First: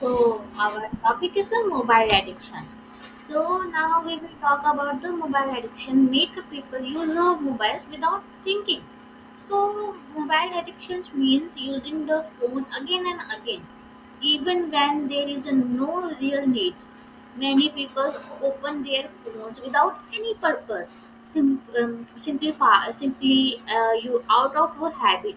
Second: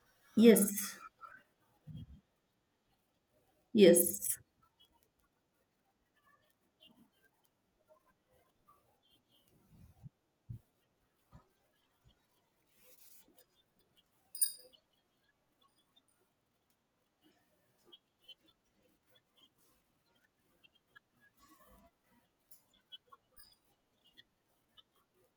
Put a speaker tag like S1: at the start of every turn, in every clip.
S1: So our
S2: Yes,
S1: topic is the mobile addiction. So now we will
S2: yes,
S1: talk about the mobile addiction. Make people use of mobiles without thinking. So mobile addictions means using the phone again and again, even when there is no real need. Many people open their phones without any purpose, simply you out of a habit.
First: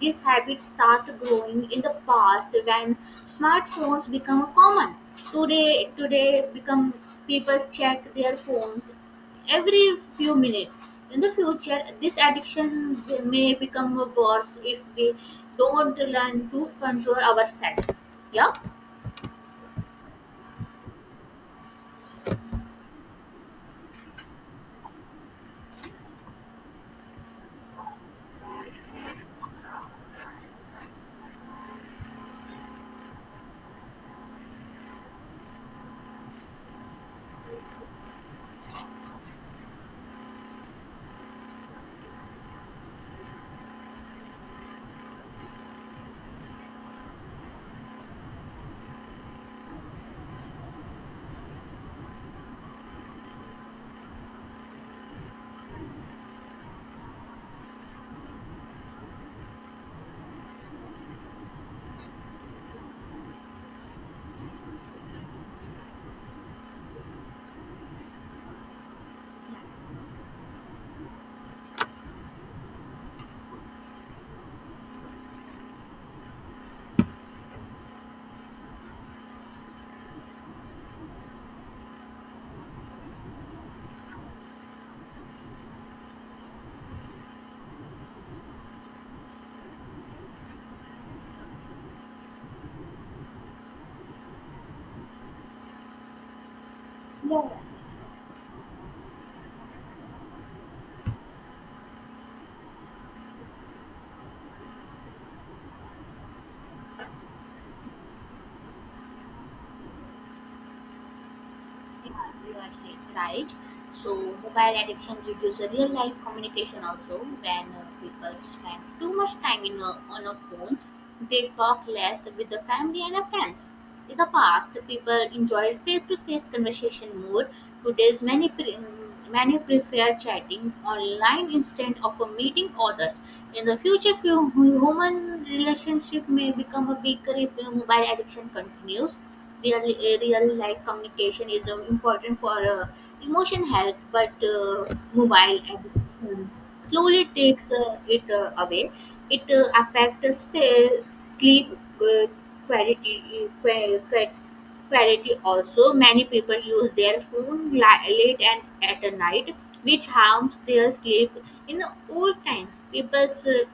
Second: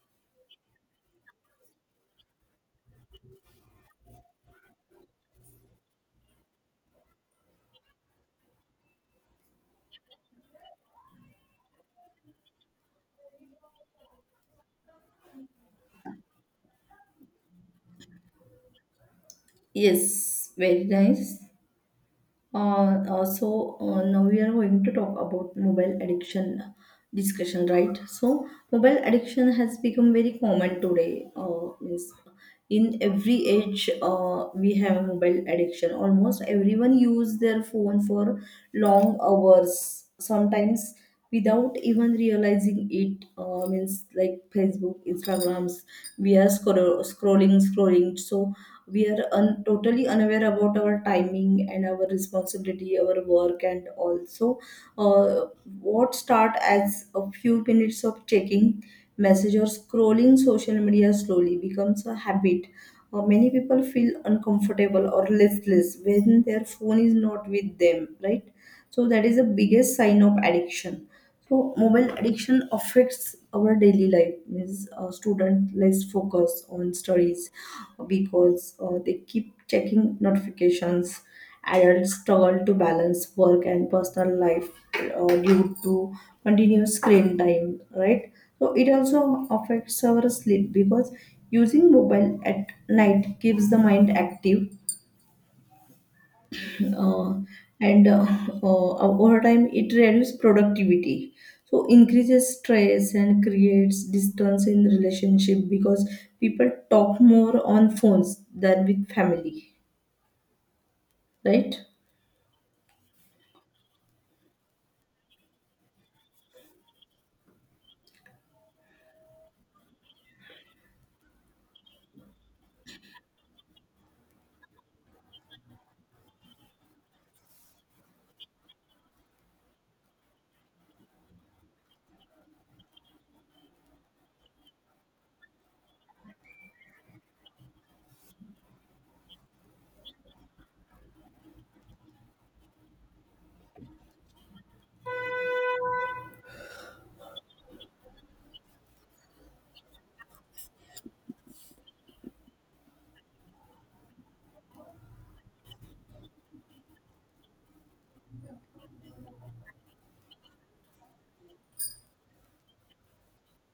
S1: This habit starts growing in the past when smartphones become common. Today become people check their phones every few minutes. In the future, this addiction may become worse if we don't learn to control ourselves. Yeah.
S2: yes, very nice. Also, now we are going to talk about mobile addiction discussion, right? So, mobile addiction has become very common today. Means in every age we have mobile addiction, almost everyone use their phone for long hours sometimes without even realizing it, means like Facebook, Instagrams, we are scrolling, so we are totally unaware about our timing and our responsibility, our work, and also uh, what start as a few minutes of checking message or scrolling social media slowly becomes a habit. Many people feel uncomfortable or listless when their phone is not with them, right? So that is the biggest sign of addiction. So mobile addiction affects our daily life. Means a student less focus on studies because they keep checking notifications. Adults struggle to balance work and personal life due to continuous screen time, right? So it also affects our sleep because using mobile at night keeps the mind active, uh,
S1: Yeah.
S2: and over time it reduces productivity. So increases stress and creates distance in relationship because people talk more on phones than with family, right?
S1: Yeah, you are right. Right. So mobile addiction reduces real life communication also. When people spend too much time in on a phones, they talk less with the family and their friends. In the past, people enjoyed face-to-face conversation more. Today's many prefer chatting online instead of a meeting others. In the future, few human relationship may become a bigger if mobile addiction continues. Real real life communication is important for emotion health, but mobile addiction slowly takes it away. It affects cell sleep uh, quality uh, qua- qua- quality also. Many people use their phone late and at night, which harms their sleep. In old times people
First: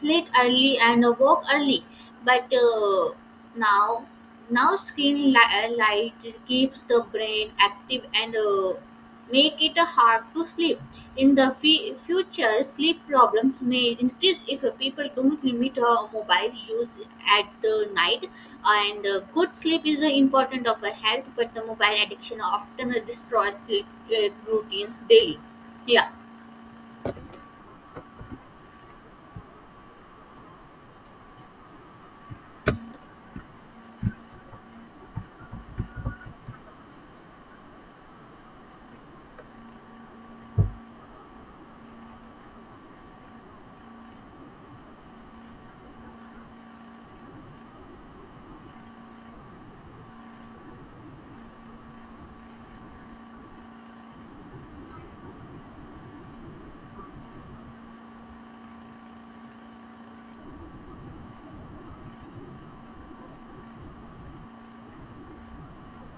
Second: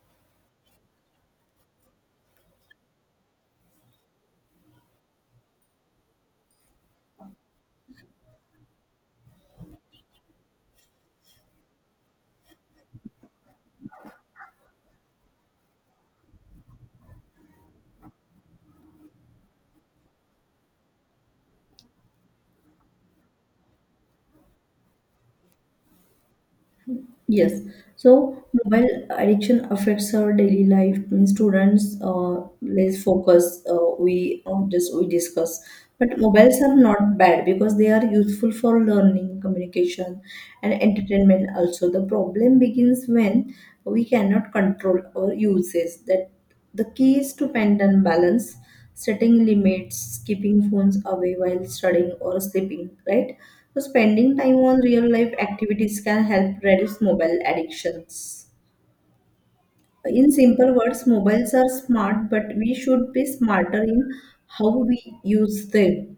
S1: sleep early and woke early, but now now screen light keeps the brain active and make it hard to sleep. In the future sleep problems may increase if people don't limit mobile use at night, and good sleep is important of a health, but the mobile addiction often destroys sleep routines daily. Yeah.
S2: Yes. So mobile addiction affects our daily life. Means students, let's focus. We just we discuss. But mobiles are not bad because they are useful for learning, communication, and entertainment. Also, the problem begins when we cannot control our uses. That the key is to maintain balance, setting limits, keeping phones away while studying or sleeping, right? So, spending time on real life activities can help reduce mobile addictions. In simple words, mobiles are smart, but we should be smarter in how we use them.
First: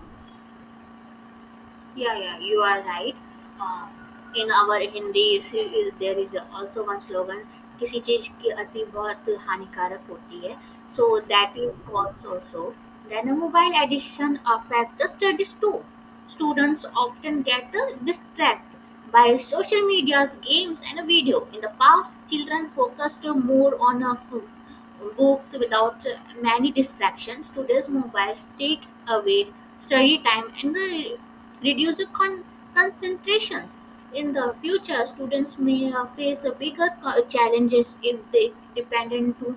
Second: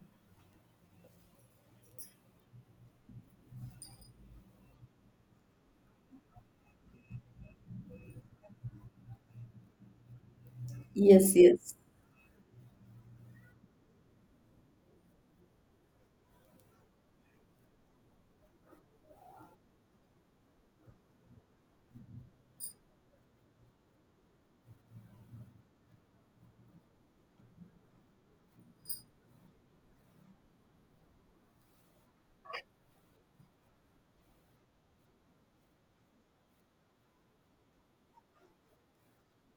S1: Yeah, yeah, you are right. Uh, in our Hindi series, there is also one slogan, किसी चीज की अति बहुत हानिकारक होती है. So
S2: Yes,
S1: that is
S2: yes.
S1: false also. Then a mobile addiction affects the studies too. Students often get distracted by social media's games and video. In the past, children focused more on books without many distractions. Today's mobiles take away study time and reduced concentrations. In the future, students may face a bigger challenges if they dependent too,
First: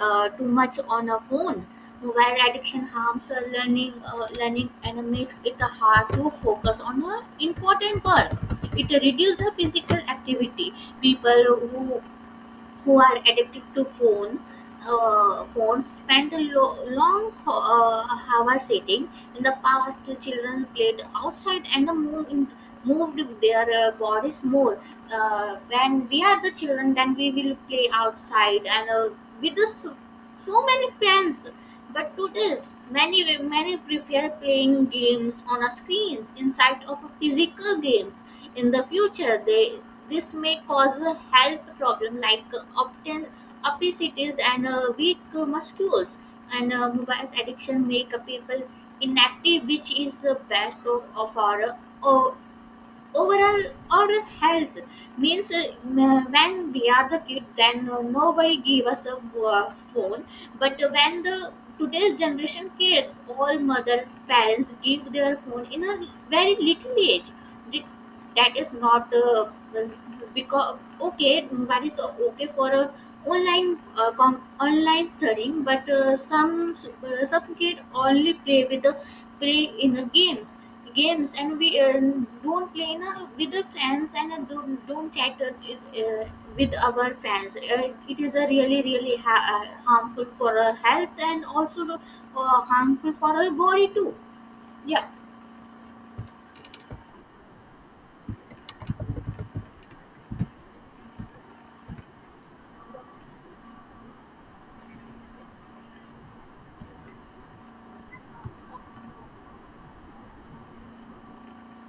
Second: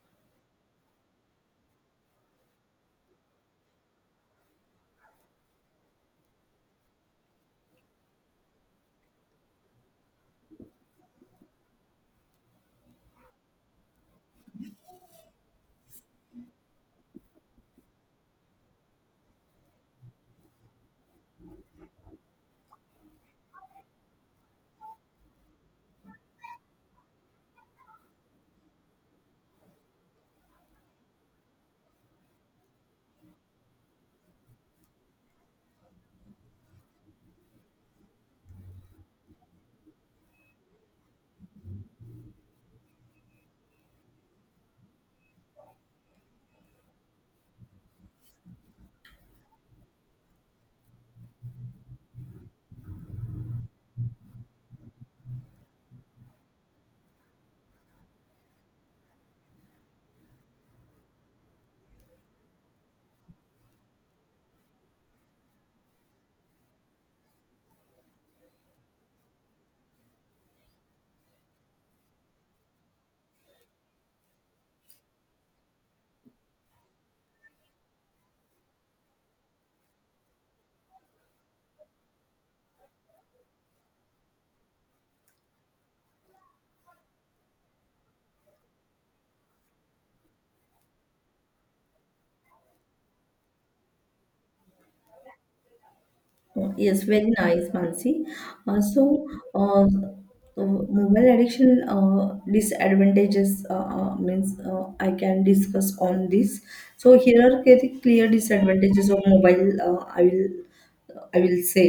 S1: uh, too much on a phone. Mobile addiction harms learning and makes it hard to focus on important work. It reduces physical activity. People who who are addicted to phones spend long hours sitting. In the past, the children played outside and moved their bodies more. When we are the children, then we will play outside and with so many friends. But today, many prefer playing games on a screens inside of a physical game. In the future, they this may cause a health problem like obesities and weak muscles. And mobile addiction make people inactive, which is the best of our uh, overall oral health. Means when we are the kid, then nobody gave us a phone, but when the today's generation kid all mothers parents give their phone in a very little age. Th- that is not because okay, that is okay for a online online studying, but some kid only play with the play in the games games, and we don't play na, with the friends and don't chat uh, with our friends. Uh, it is a really harmful for our health and also harmful for our body too. Yeah.
S2: Yes, very nice, Mansi. Uh, so, uh, Mobile addiction disadvantages, means I can discuss on this. So here are the clear disadvantages of mobile. I will say.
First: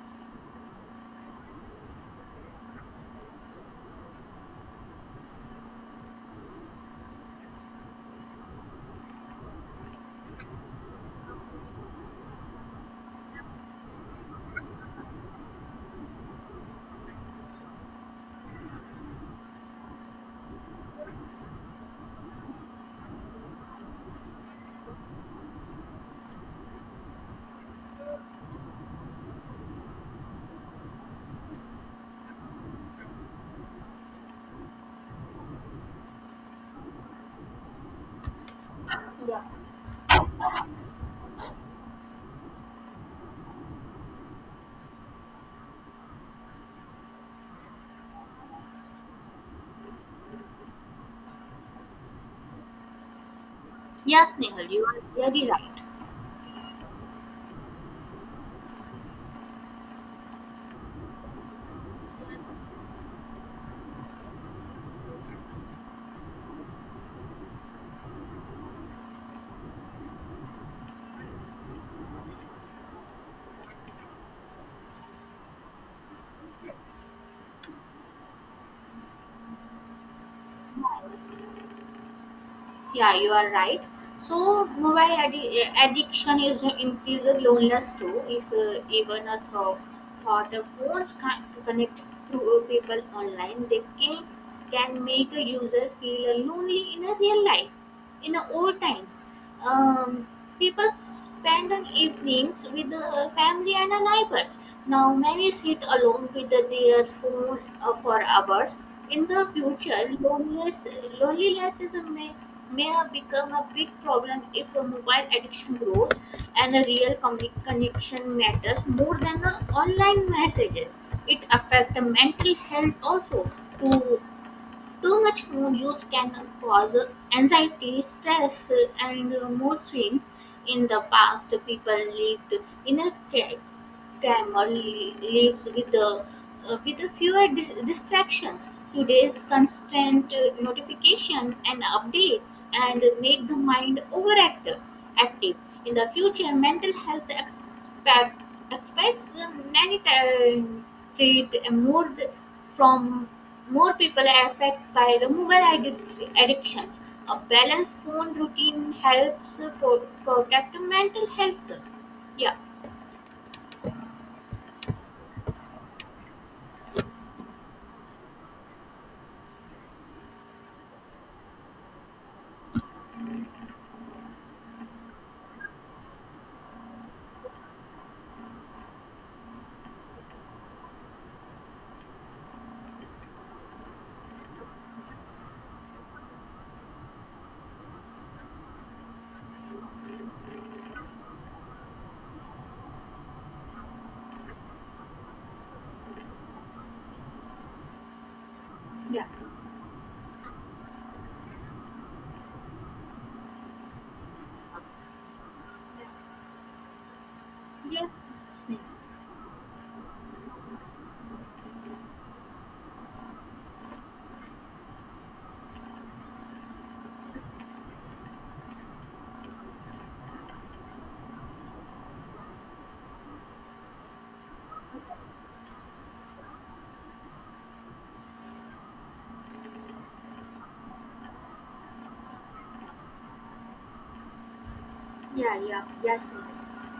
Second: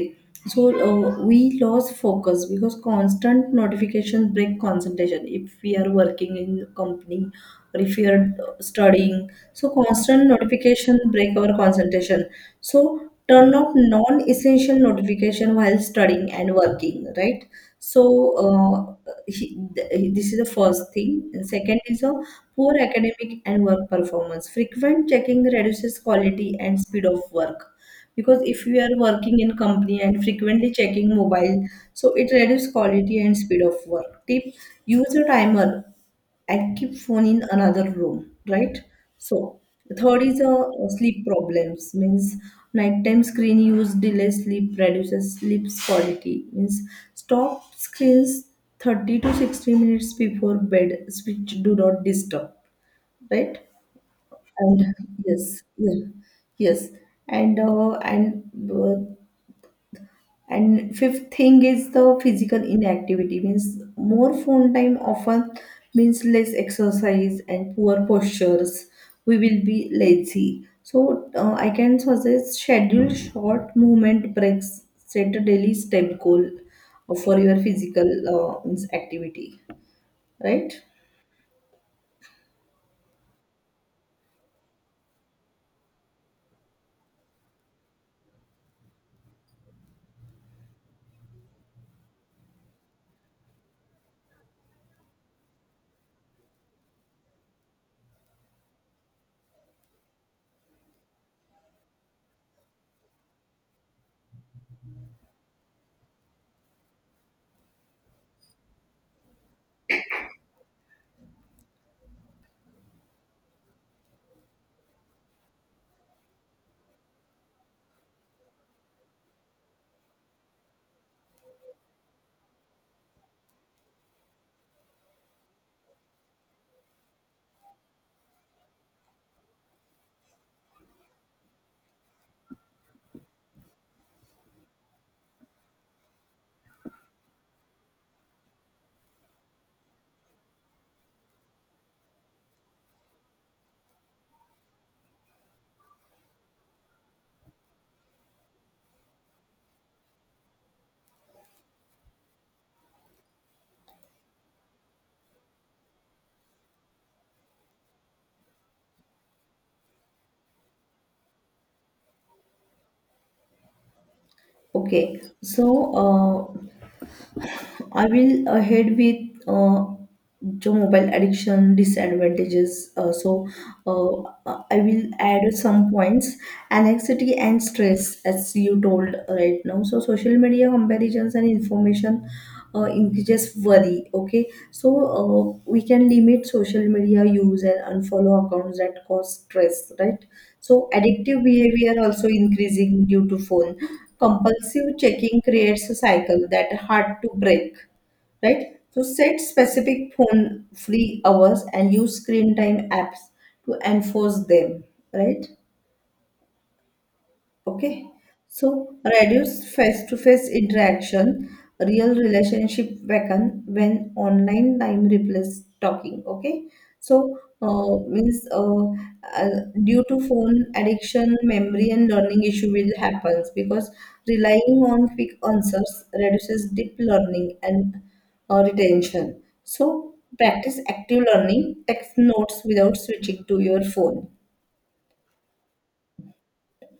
S2: So we lose focus because constant notifications break concentration. If we are working in company or if we are studying, so constant notification break our concentration. So turn off non-essential notification while studying and working, right? So this is the first thing. And second is a poor academic and work performance. Frequent checking reduces quality and speed of work, because if you are working in company and frequently checking mobile, so it reduces quality and speed of work. Tip: use a timer, I keep phone in another room, right?
S1: Yeah.
S2: So third is a sleep problems, means nighttime screen use delays sleep, reduces sleep quality, means stop screens 30 to 60 minutes before bed, switch do not disturb, right?
S1: Yes, Nehal,
S2: And
S1: you are
S2: yes,
S1: very right.
S2: yeah, yes, and uh, and uh, and fifth thing is the physical inactivity, means more phone time often means less exercise and poor postures. We will be lazy. So I can suggest schedule short movement breaks. Set a daily step goal for your physical means activity. Right?
S1: Yeah, I was Yeah, you are right. So mobile addiction is increases loneliness too. If even a thought of phones can to connect to people online, they can make a user feel lonely in a real life. In a old times, um, people spend an evenings with the family and the neighbors. Now many sit alone with their phone for hours. In the future, loneliness may become a big problem if a mobile addiction grows, and a real connection matters more than the online messages. It affects the mental health also. Too, Too much phone use can cause anxiety, stress, and mood swings. In the past, people lived in a Grandma lives with a fewer distractions. Today's constant notification and updates and make the mind overactive. Active In the future, mental health expects many times treat more th- from more people affected by the mobile addictions. A balanced phone routine helps protect mental health. Yeah.
S2: Okay. So I will head with uh, जो mobile addiction disadvantages. I will add some points. Anxiety and stress, as you told right now. So social media comparisons and information increases worry. Okay, so we can limit social media use and unfollow accounts that cause stress. Right. So addictive behavior also increasing due to phone, compulsive checking creates a cycle that hard to break, right? So
S1: Yeah.
S2: set specific phone free hours and use screen time apps to enforce them, right? Okay,
S1: Yes,
S2: so reduce face-to-face interaction, real relationship weaken when online time replace talking. Okay, so means due to phone addiction, memory and learning issue will happens because relying on quick answers reduces deep learning and retention. So practice active learning, text notes without switching to your phone.
S1: yeah, yeah, yes, Neha,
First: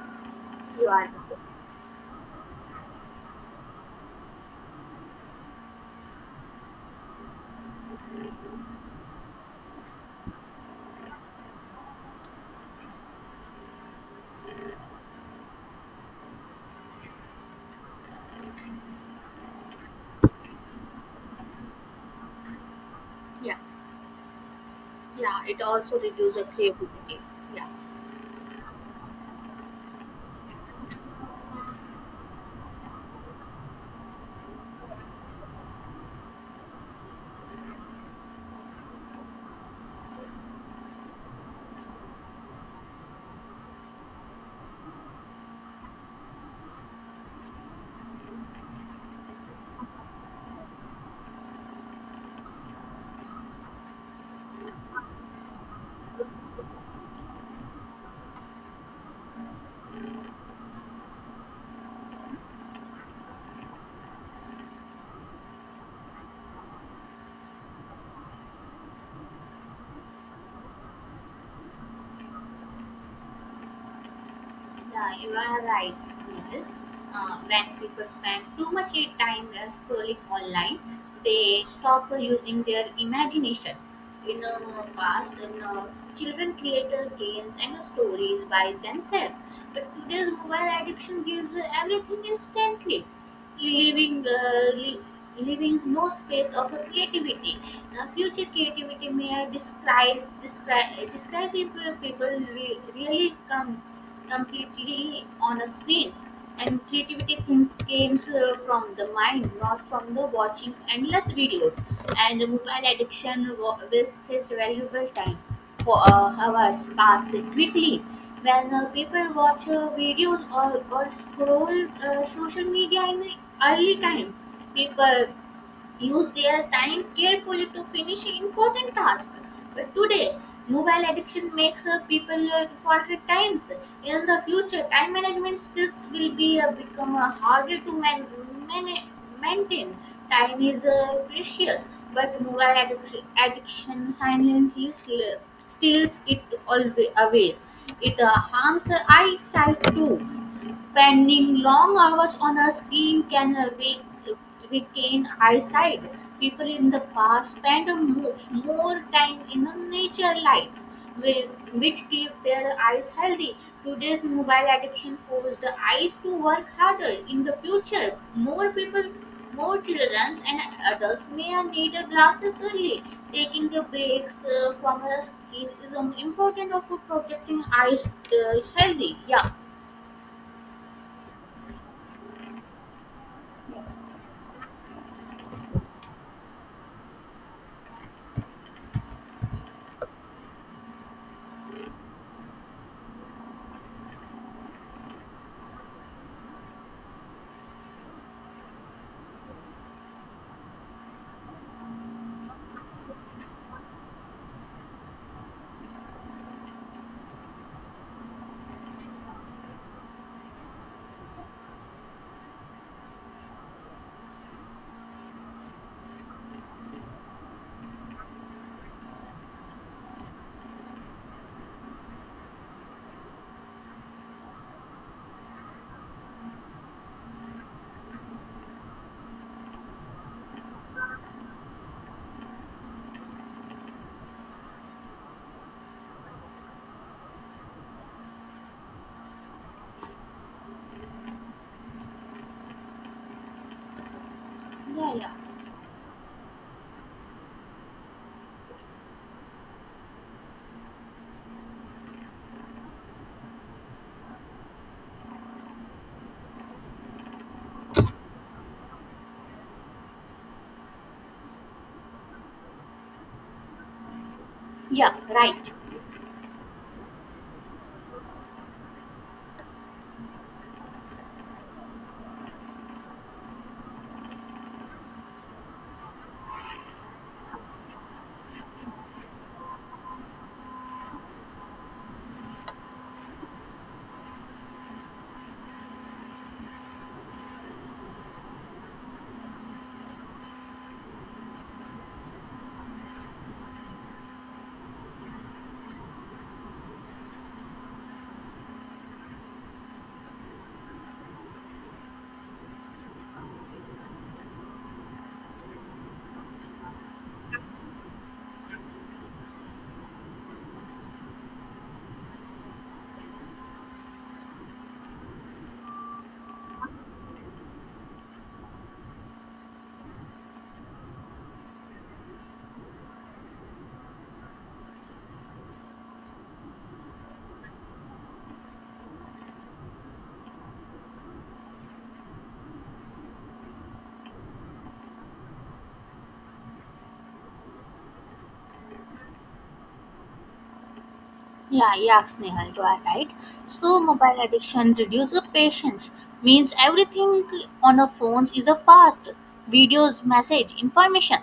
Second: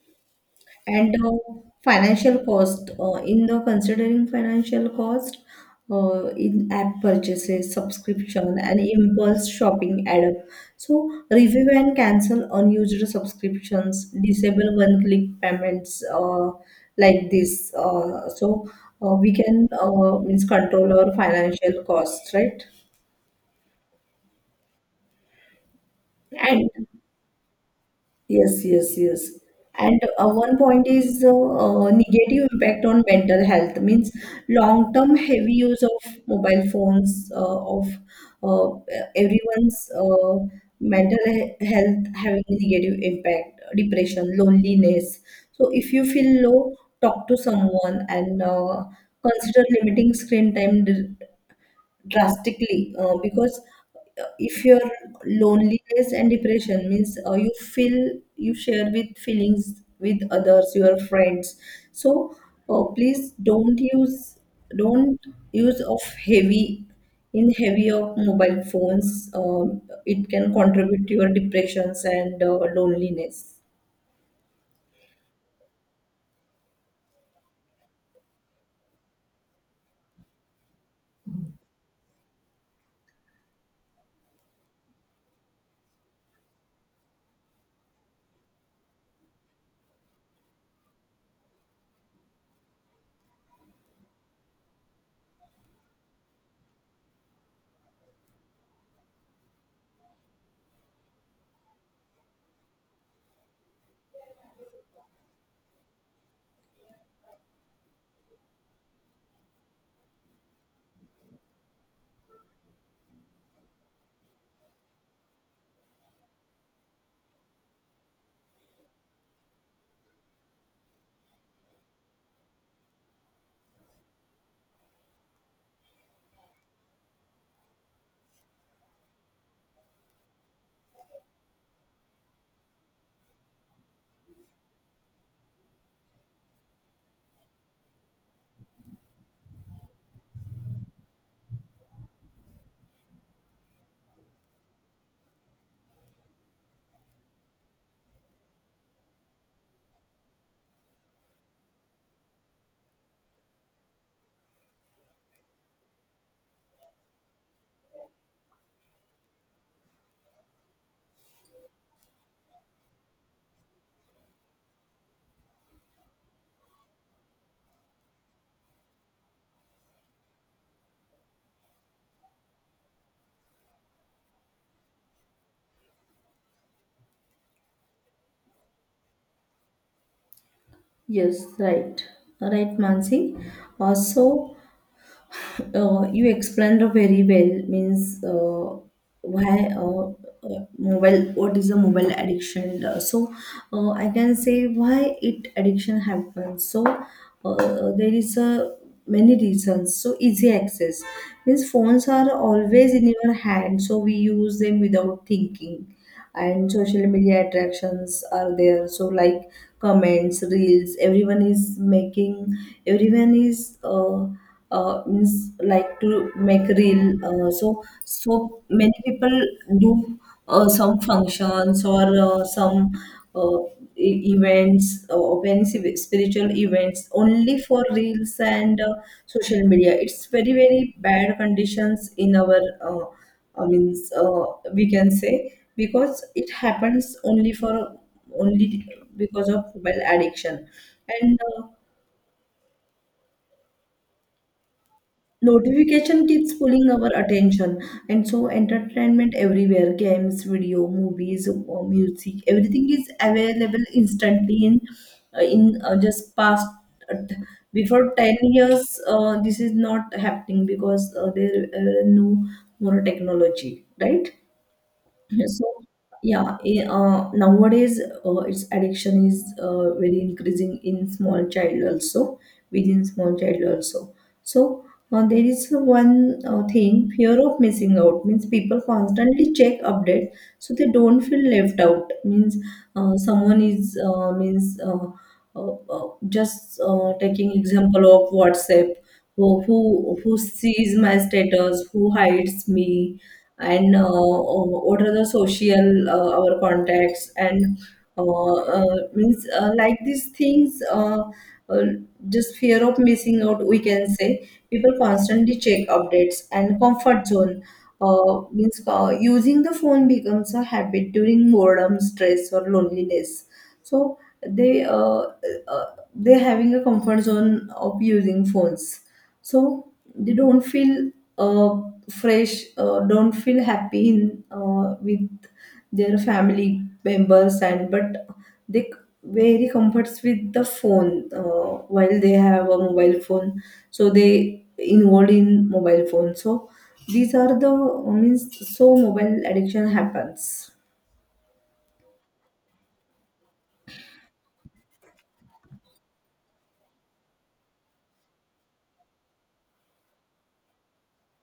S1: you are
S2: And
S1: right.
S2: financial cost, in the considering financial cost, in app purchases, subscription, and impulse shopping add up. So review and cancel unused subscriptions, disable one-click payments, like this. We can means control our financial costs, right?
S1: Yeah, yeah, it also reduces
S2: And
S1: creativity. Yeah.
S2: yes, yes, yes. And one point is negative impact on mental health, means long-term heavy use of mobile phones of uh, everyone's health having a negative impact, depression, loneliness. So if you feel low, talk to someone and consider limiting screen time drastically, because if your loneliness and depression means you feel you share with feelings with others, your friends, so please don't use, don't use of heavy, in heavy of mobile phones, it can contribute to your depressions and loneliness.
S1: Yeah, you are right, Nihal. When people spend too much time scrolling online, they stop using their imagination. In past, children create games and stories by themselves. But today's mobile addiction gives everything instantly, leaving uh, le- leaving no space of a creativity. Future creativity may I describe if people really come completely on a screens, and creativity things comes from the mind, not from the watching endless videos. And mobile addiction wastes valuable time, for hours pass quickly when people watch videos or scroll social media. In the early time people use their time carefully to finish important tasks, but today mobile addiction makes people forget times. In the future time management skills will be become harder to man- maintain. Time is precious, but mobile addiction silently steals it always away. It harms our eyesight too. Spending long hours on a screen can weaken eyesight. People in the past spend more time in the nature lights, whi- which keep their eyes healthy. Today's mobile addiction forces the eyes to work harder. In the future, more people, more children and adults may need glasses early. Taking the breaks from the screen is important of protecting eyes healthy. Yeah.
S2: Yes, right, right, Mansi. Also you explained very well, means why mobile, what is a mobile addiction. I can say why it addiction happens. So there is a many reasons, so easy access means phones are always in your hand, so we use them without thinking. And social media attractions are there, so like comments, reels, everyone is making, everyone is means like to make reel, so so many people do some functions or some uh, events, or any spiritual events only for reels. And social media, it's very very bad conditions in our uh, I means, we can say, because it happens only for, only because of mobile addiction. And
S1: Yeah, yeah,
S2: notification keeps pulling our attention. And so entertainment everywhere, games, video, movies, music, everything is available instantly in, just past, uh, t- before 10 years this is not happening because there no more technology, right?
S1: yeah.
S2: So
S1: Right.
S2: yeah, nowadays its addiction is very increasing in small child also, within small child also. So there is one thing, fear of missing out, means people constantly check update, so they don't feel left out, means someone is means just taking example of WhatsApp, who sees my status, who hides me, and what are the social, our contacts, and means like these things, uh, just fear of missing out, we can say people constantly check updates, and comfort zone means using the phone becomes a habit during boredom, stress, or loneliness, so they uh, they're having a comfort zone of using phones, so they don't feel uh, fresh, don't feel happy in, with their family members, and but they very comforts with the phone while they have a mobile phone, so they involved in mobile phone. So these are the means so mobile addiction happens.
S1: Yeah, yeah, Snehal, you are right. So mobile addiction reduces patience, means everything on our phones is a fast. Videos, message, information.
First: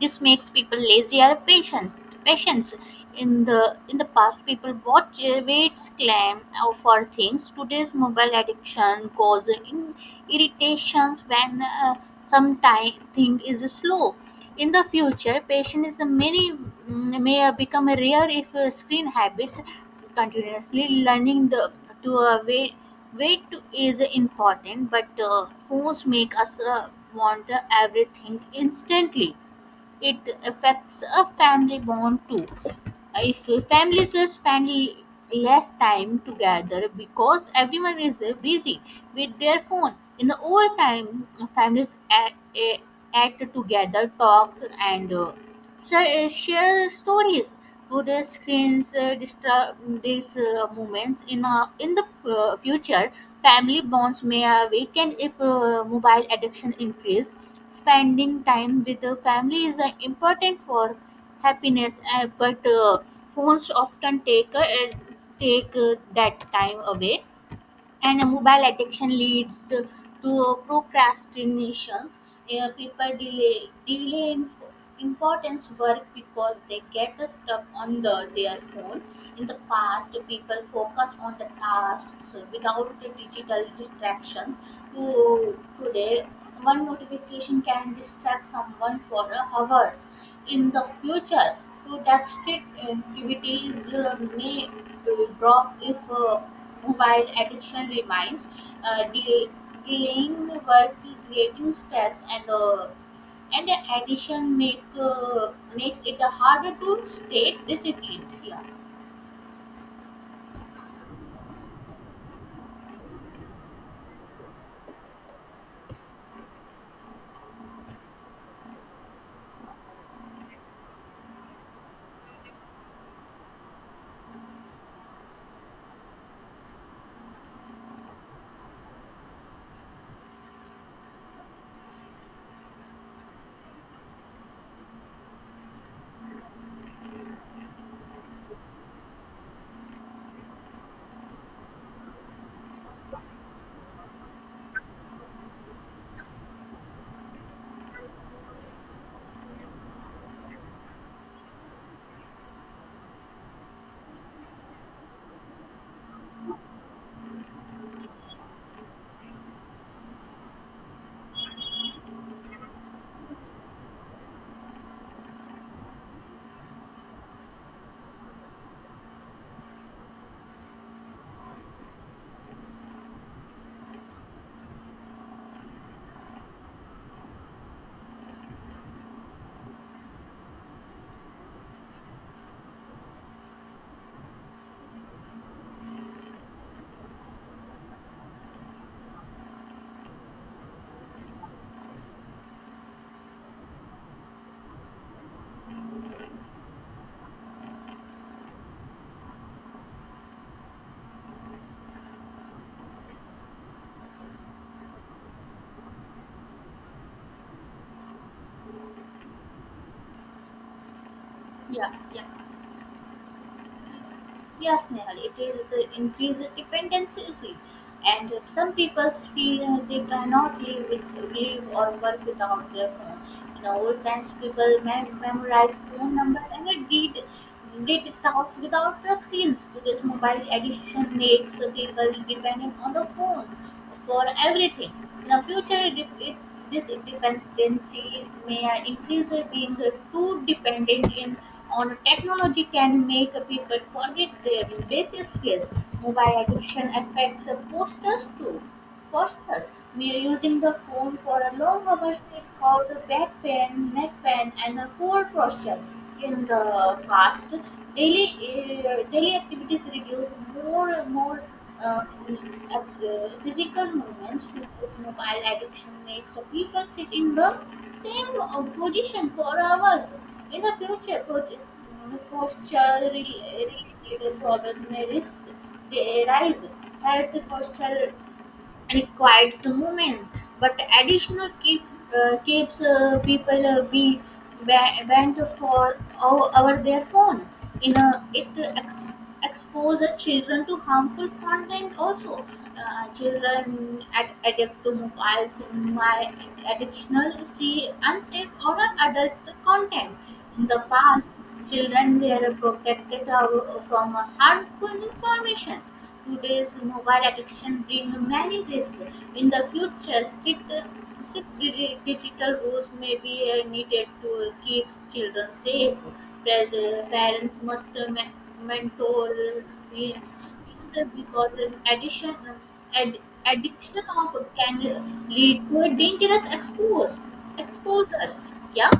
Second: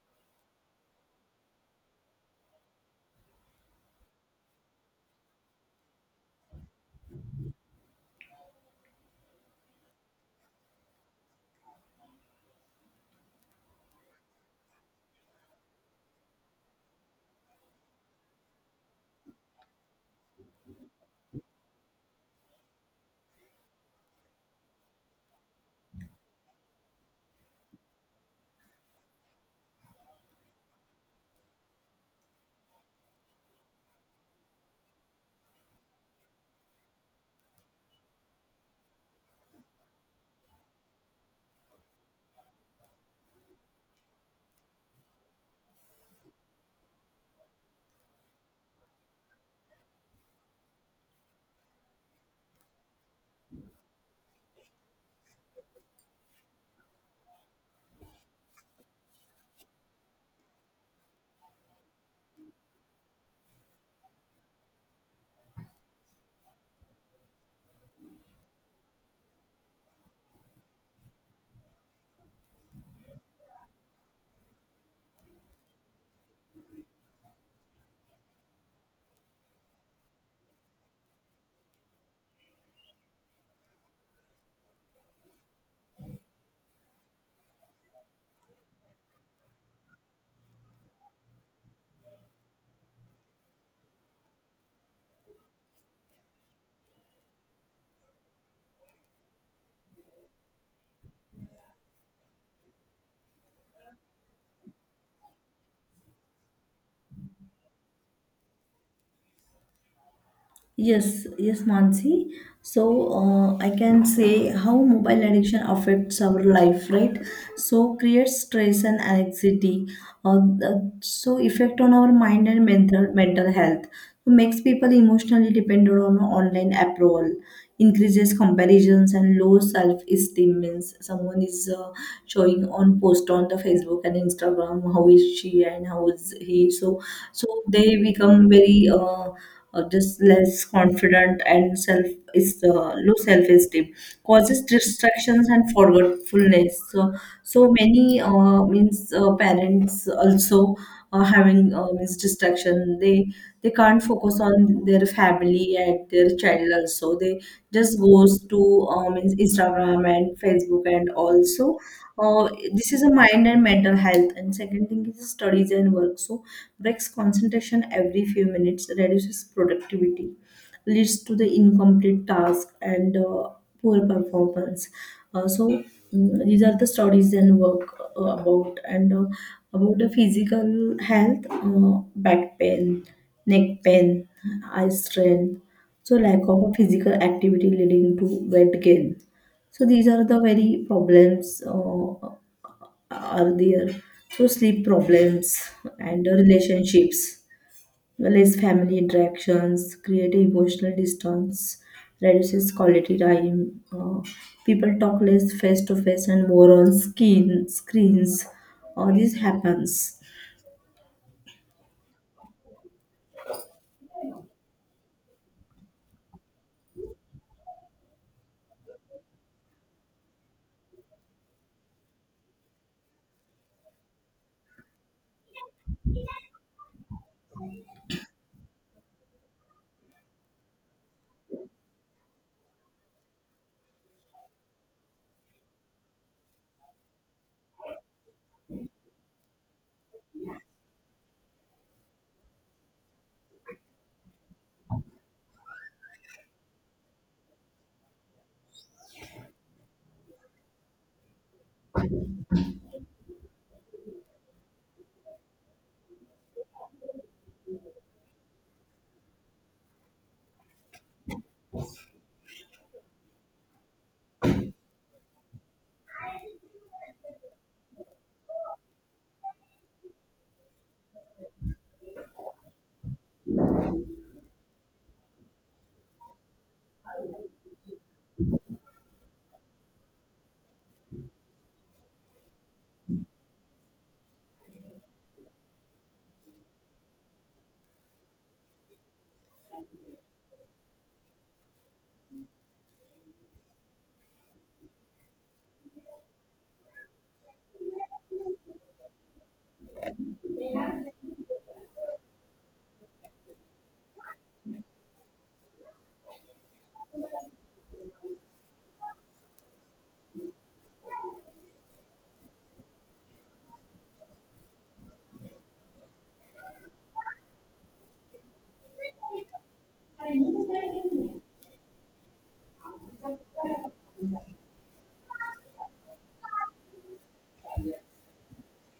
S1: This makes people lazy or patient. Patience. In the past, people watch waits claim for things. Today's mobile addiction causes in irritations when some time thing is slow. In the future, may become rare if screen habits continuously learning to wait to is important, but phones make us want everything instantly. It affects a family bond too if families spend less time together because everyone is busy with their phone. In the old time families act together, talk and share stories. Today screens disturb these moments in the future family bonds may weaken if mobile addiction increase. Spending time with the family is important for happiness, but phones often take that time away, and mobile addiction leads to procrastination. People delay important work because they get stuck on their phone. In the past, people focus on the tasks without the digital distractions. To Today, one notification can distract someone for hours. In the future, productivities may drop if mobile addiction remains, uh, de- delaying work, creating stress, and and addiction makes it harder to stay disciplined. Yeah.
S2: Yes, yes, Mansi. So I can say how mobile addiction affects our life, right? So creates stress and anxiety. Effect on our mind and mental health. So makes people emotionally dependent on online approval. Increases comparisons and low self esteem, means someone is showing on post on the Facebook and Instagram, how is she and how is he. So so they become very or just less confident and self is low self esteem, causes distractions and forgetfulness. So so many means parents also having means distraction, they can't focus on their family and their child, also they just goes to means Instagram and Facebook. And also this is a mind and mental health. And second thing is studies and work, so breaks concentration every few minutes, reduces productivity, leads to the incomplete task and poor performance. Uh, so these are the studies and work about the physical health, back pain, neck pain, eye strain. So lack of a physical activity leading to weight gain. So these are the very problems are there. So sleep problems and relationships, less family interactions create emotional distance, reduces quality time, uh, people talk less face to face and more on skin screens, all this happens.
S1: Yeah, yeah. Yes, Nehal, it is the increased dependency, and some people feel they cannot live with live or work without their phone. In old times, people memorized phone numbers and they did tasks without the screens. Today's mobile addiction makes people dependent on the phones for everything. In the future, this dependency may increase. Being too dependent on technology can make people forget their basic skills. Mobile addiction affects posters too. Postures. We are using the phone for a long hours. It called the back pain, neck pain, and a poor posture. In the past, daily activities reduce more and more physical movements. To Mobile addiction makes the people sit in the same position for hours. In the future, posture related problems may they rise. Health posture requires moments, but additional keeps people be banned for over their phone. It ex- exposes children to harmful content also. Children addict to mobiles my additional see unsafe or adult content. In the past, children were protected from harmful information. Today's mobile addiction brings many risks. In the future, strict digital rules may be needed to keep children safe. Rather, parents must mentor screens users because addiction, ad, addiction of can lead to a dangerous exposures. Yeah.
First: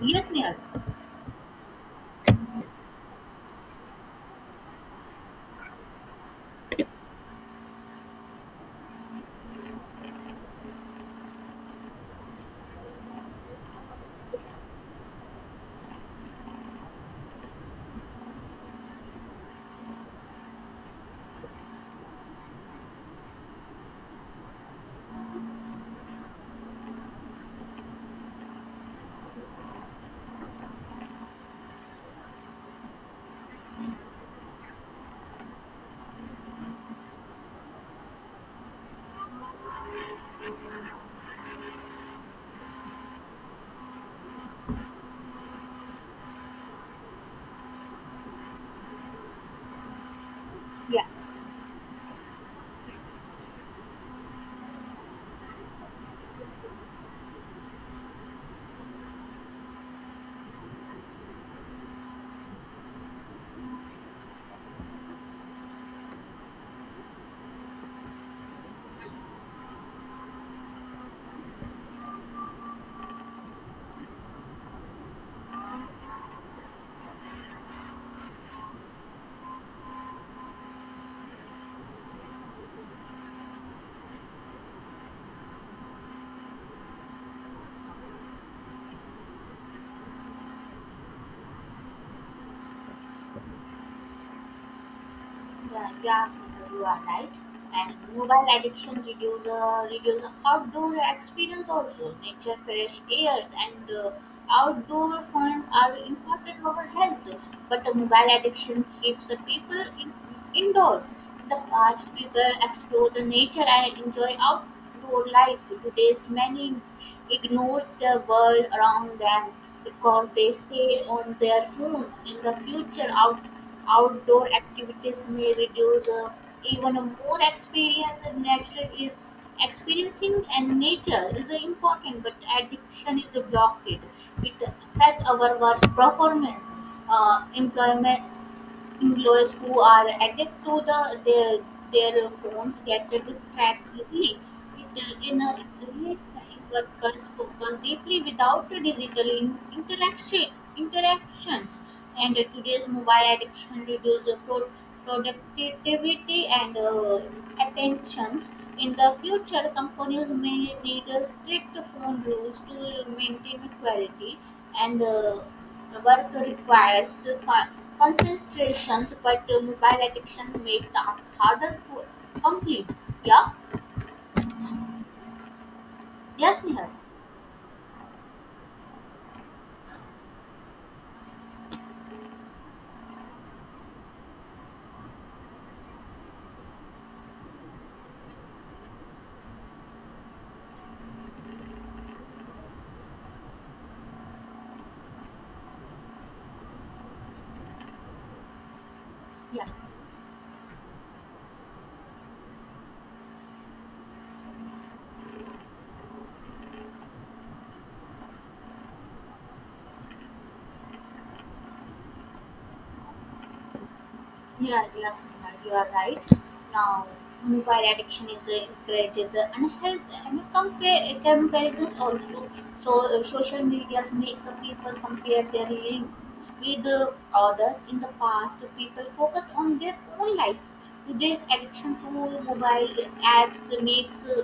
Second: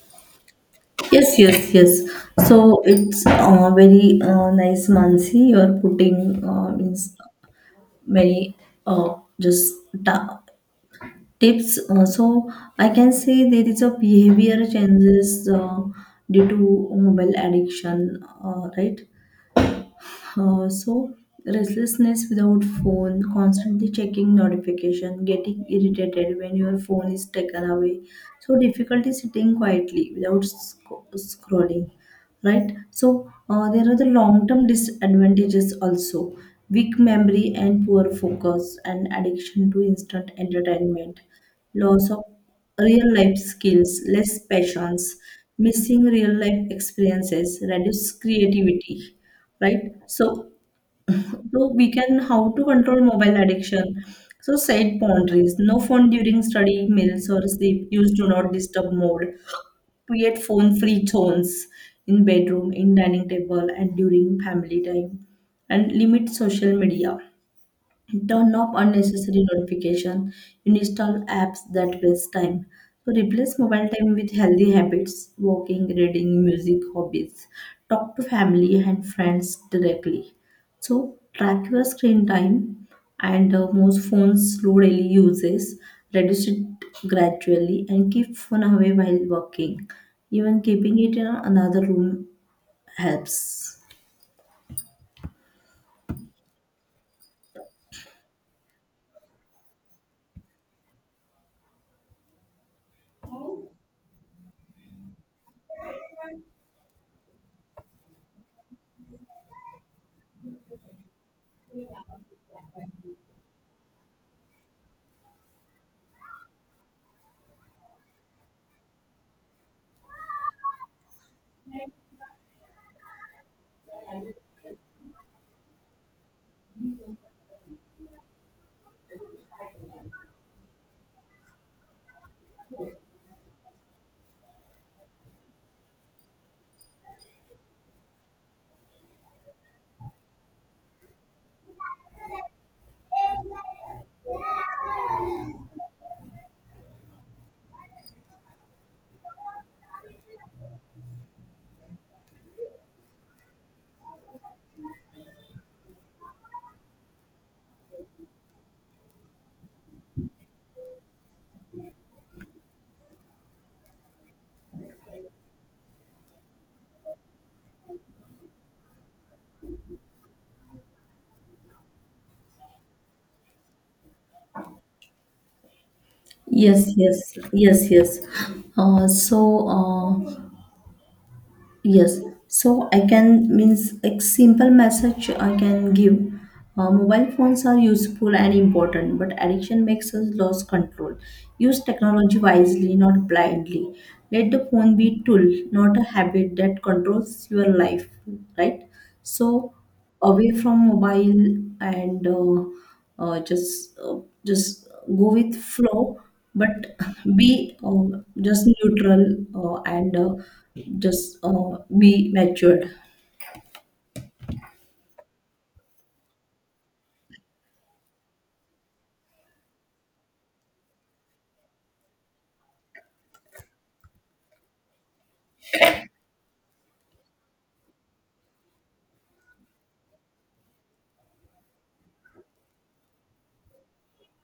S1: Yes, Neil.
S2: Yes, yes, yes. So it's very nice, Mansi, you are putting means many, uh, just ta- tips. So I can say there is a behavior changes due to mobile addiction, right? So restlessness without phone, constantly checking notification, getting irritated when your phone is taken away. So difficulty sitting quietly without scrolling, right? So there are the long-term disadvantages also. Weak memory and poor focus and addiction to instant entertainment, loss of real life skills, less passions, missing real life experiences, reduced creativity, right? So,
S1: Yeah,
S2: so we can how to control mobile addiction. So set boundaries. No phone during study, meals, or sleep. Use do not disturb mode. Create phone-free zones in bedroom, in dining table, and during family time. And limit social media. Turn off unnecessary notification, and install apps that waste time. So replace mobile time with healthy habits, walking, reading, music, hobbies. Talk to family and friends directly. So track your screen time, and most phones slow daily uses. Reduce it gradually and keep phone away while working. Even keeping it in another room helps.
S1: yeah, yeah, Smita, you are right. And mobile addiction reduce reduce outdoor experience also. Nature, fresh airs, and outdoor fun are important for our health. But the mobile addiction keeps the people indoors. In the past, people explore the nature and enjoy outdoor life. Today's many ignores the world around them because they stay on their phones. In the future, outdoor activities may reduce even more experience in natural is experiencing and nature is important but addiction is blocked it affects our work performance employment employees who are addicted to their, their phones get distracted easily. It in a creates time workers focus deeply without digital interactions. And today's mobile addiction reduces productivity and attentions. In the future, companies may need a strict phone rules to maintain quality and work requires concentration, but mobile addiction make tasks harder to complete. Yeah, yes, Nihar.
S2: Yes, yes, yes, yes. Uh, so, uh, Yes, so I can means a simple message I can give. Mobile phones are useful and important, but addiction makes us lose control. Use technology wisely, not blindly. Let the phone be tool, not a habit that controls your life. Right?
S1: Yeah,
S2: So away from mobile and uh, just uh, just go with flow, but be just neutral and just be matured.
S1: yeah, yes, Nihar. You are right. Now, mobile addiction is encourages unhealthy and compare comparisons also. So, social media makes people compare their living with others. In the past, people focused on their own life. Today's addiction to mobile apps makes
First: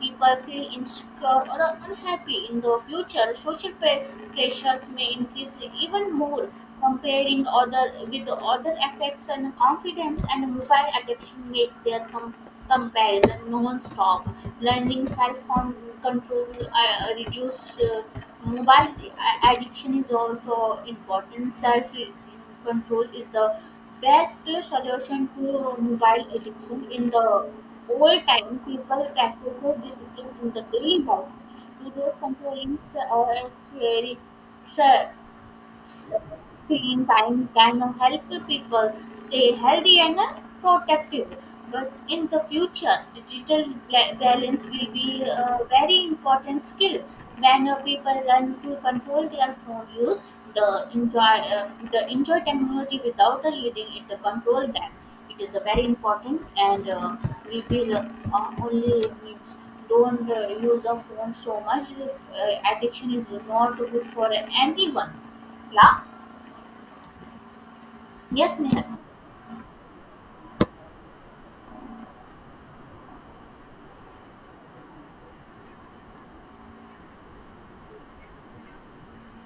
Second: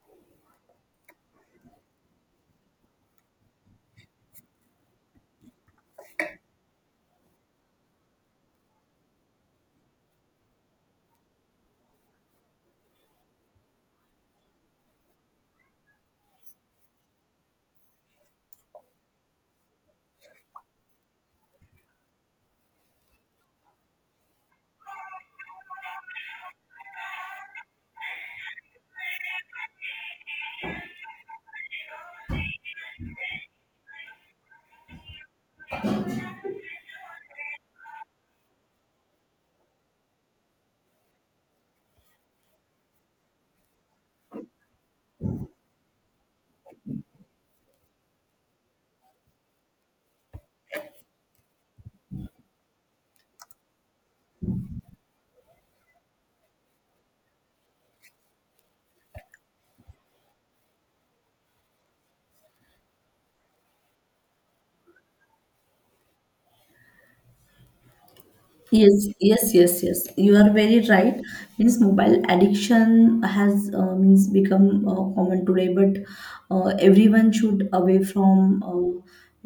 S1: people feel insecure or unhappy in the future, pressures may increase even more. Comparing other with other affects and confidence and mobile addiction make their comparison non-stop. Learning self-control reduce mobile addiction is also important. Self control is the best solution to mobile addiction. In the old time, people practiced discipline in the daily life. Today's controlling screen time can help the people stay healthy and protective. But in the future, balance will be a very important skill. When people learn to control their phone use, the enjoy technology without letting it control them. It is a very important, and we will only means don't use a phone so much. Addiction is not good for anyone. Yeah. Yes, Neha.
S2: Yes, yes, yes, yes. You are very right. Means mobile addiction has means become common today, but everyone should away from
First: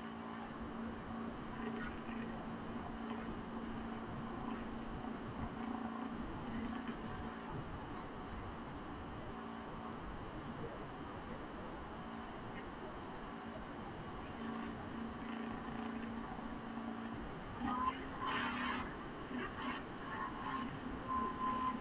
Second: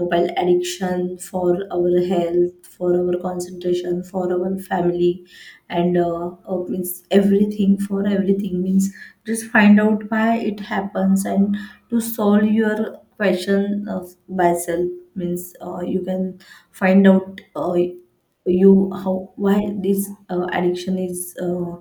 S2: mobile addiction for our health, for our concentration, for our family, and means everything for everything. Means just find out why it happens and to solve your question by self. Means you can find out. You how why this addiction is uh,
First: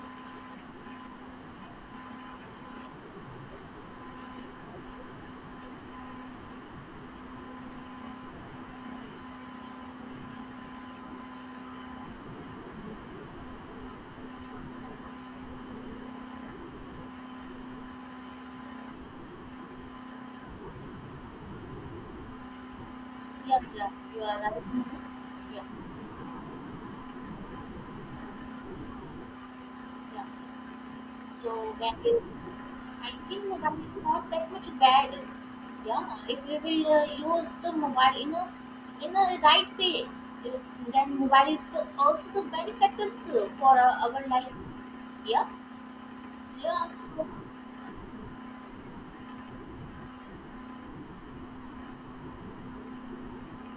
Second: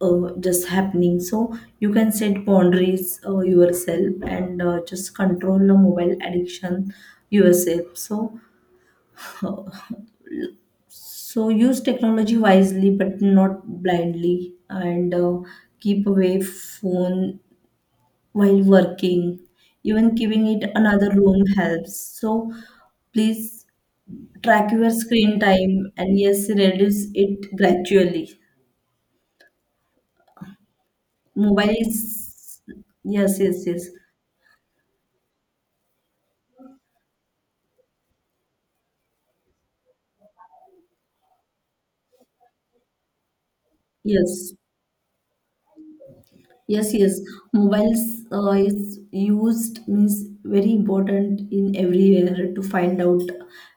S2: uh, just happening, so you can set boundaries yourself and just control the mobile addiction yourself. So uh, so use technology wisely but not blindly, and keep away phone while working, even keeping it another room helps. So
S1: Yeah,
S2: please
S1: yeah, you are right.
S2: track your screen
S1: Yeah,
S2: time, and yes, reduce it gradually.
S1: yeah. So when
S2: Mobiles,
S1: we, I
S2: yes,
S1: think
S2: yes,
S1: mobile
S2: yes,
S1: is not that much bad. Yeah, if we will use the mobile in a right way, uh, then mobile is the, also the benefactors for our life.
S2: yes,
S1: Yeah, yeah.
S2: yes, yes.
S1: So
S2: Mobiles is used, means very important in everywhere to find out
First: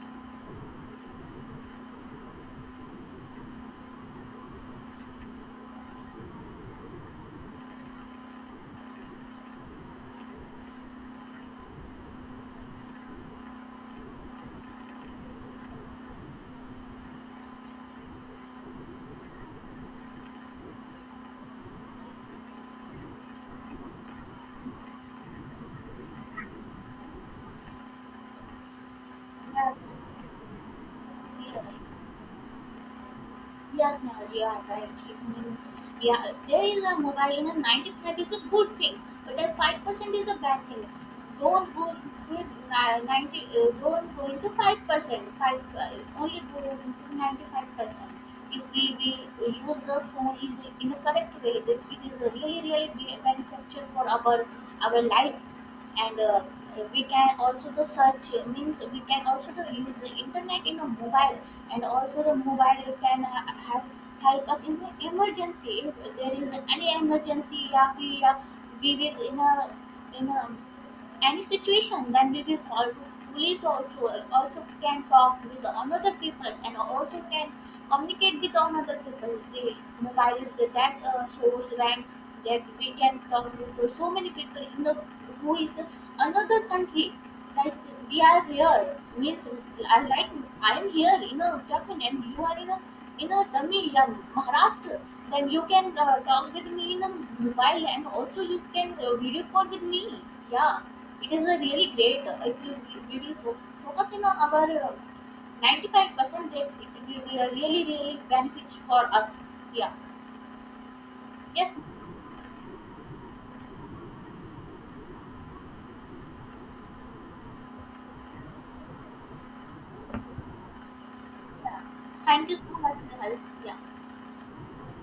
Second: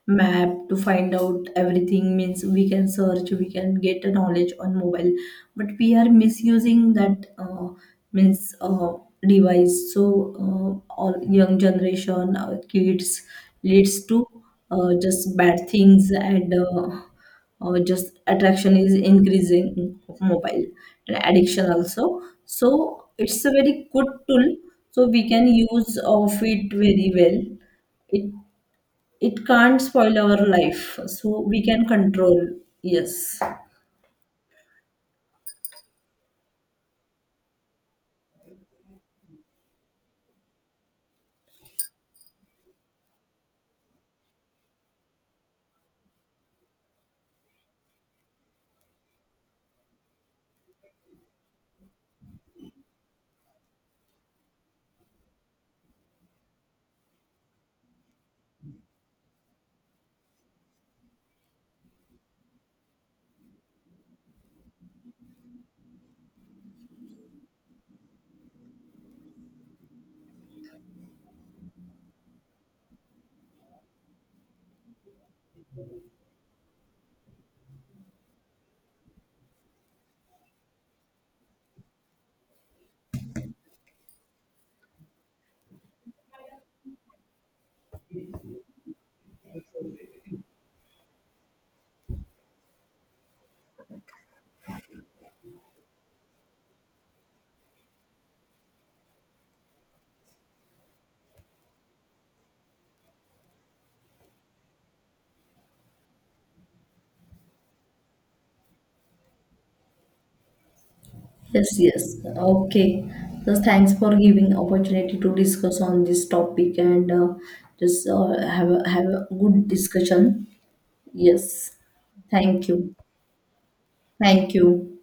S2: map, to find out everything, means we can search, we can get a knowledge on mobile, but we are misusing that means device. So all young generation, kids leads to just bad things and. Or just attraction is increasing of mobile and addiction also, so it's a very good tool, so we can use of it very well, it it
S1: yes,
S2: can't spoil our life, so
S1: yeah.
S2: we can control. Yes,
S1: Yes, no, you are right. It means, yeah, there is a mobile in a 95 is a good thing, but a 5% is a bad thing. Don't go with 90, don't go into 5%, 5, only go into 95%. If we will use the phone is in the correct way, then it is a really, really beneficial for our life and we can also the search means we can also the use the internet in a mobile and also the mobile can help help us in the emergency if there is any emergency, yeah, yeah, we will in a any situation then we will call to police also also can talk with another people and also can communicate with another people the mobile is the that source when that we can talk with so many people in the who is the, another country like we are here means I like I am here in a Uttarakhand and you are in a Tamil, yeah, Maharashtra then you can talk with me in a mobile and also you can video call with me, yeah. It is a really great if you we will focus in on our 95% that it will be a really really benefit for us. Yeah, yes.
S2: yes, yes, okay, so thanks for giving opportunity to discuss on this topic, and just have a good discussion. Yes,
S1: Yeah. Thank you
S2: thank
S1: so
S2: you,
S1: much, Nehal. Yeah.
S2: thank you.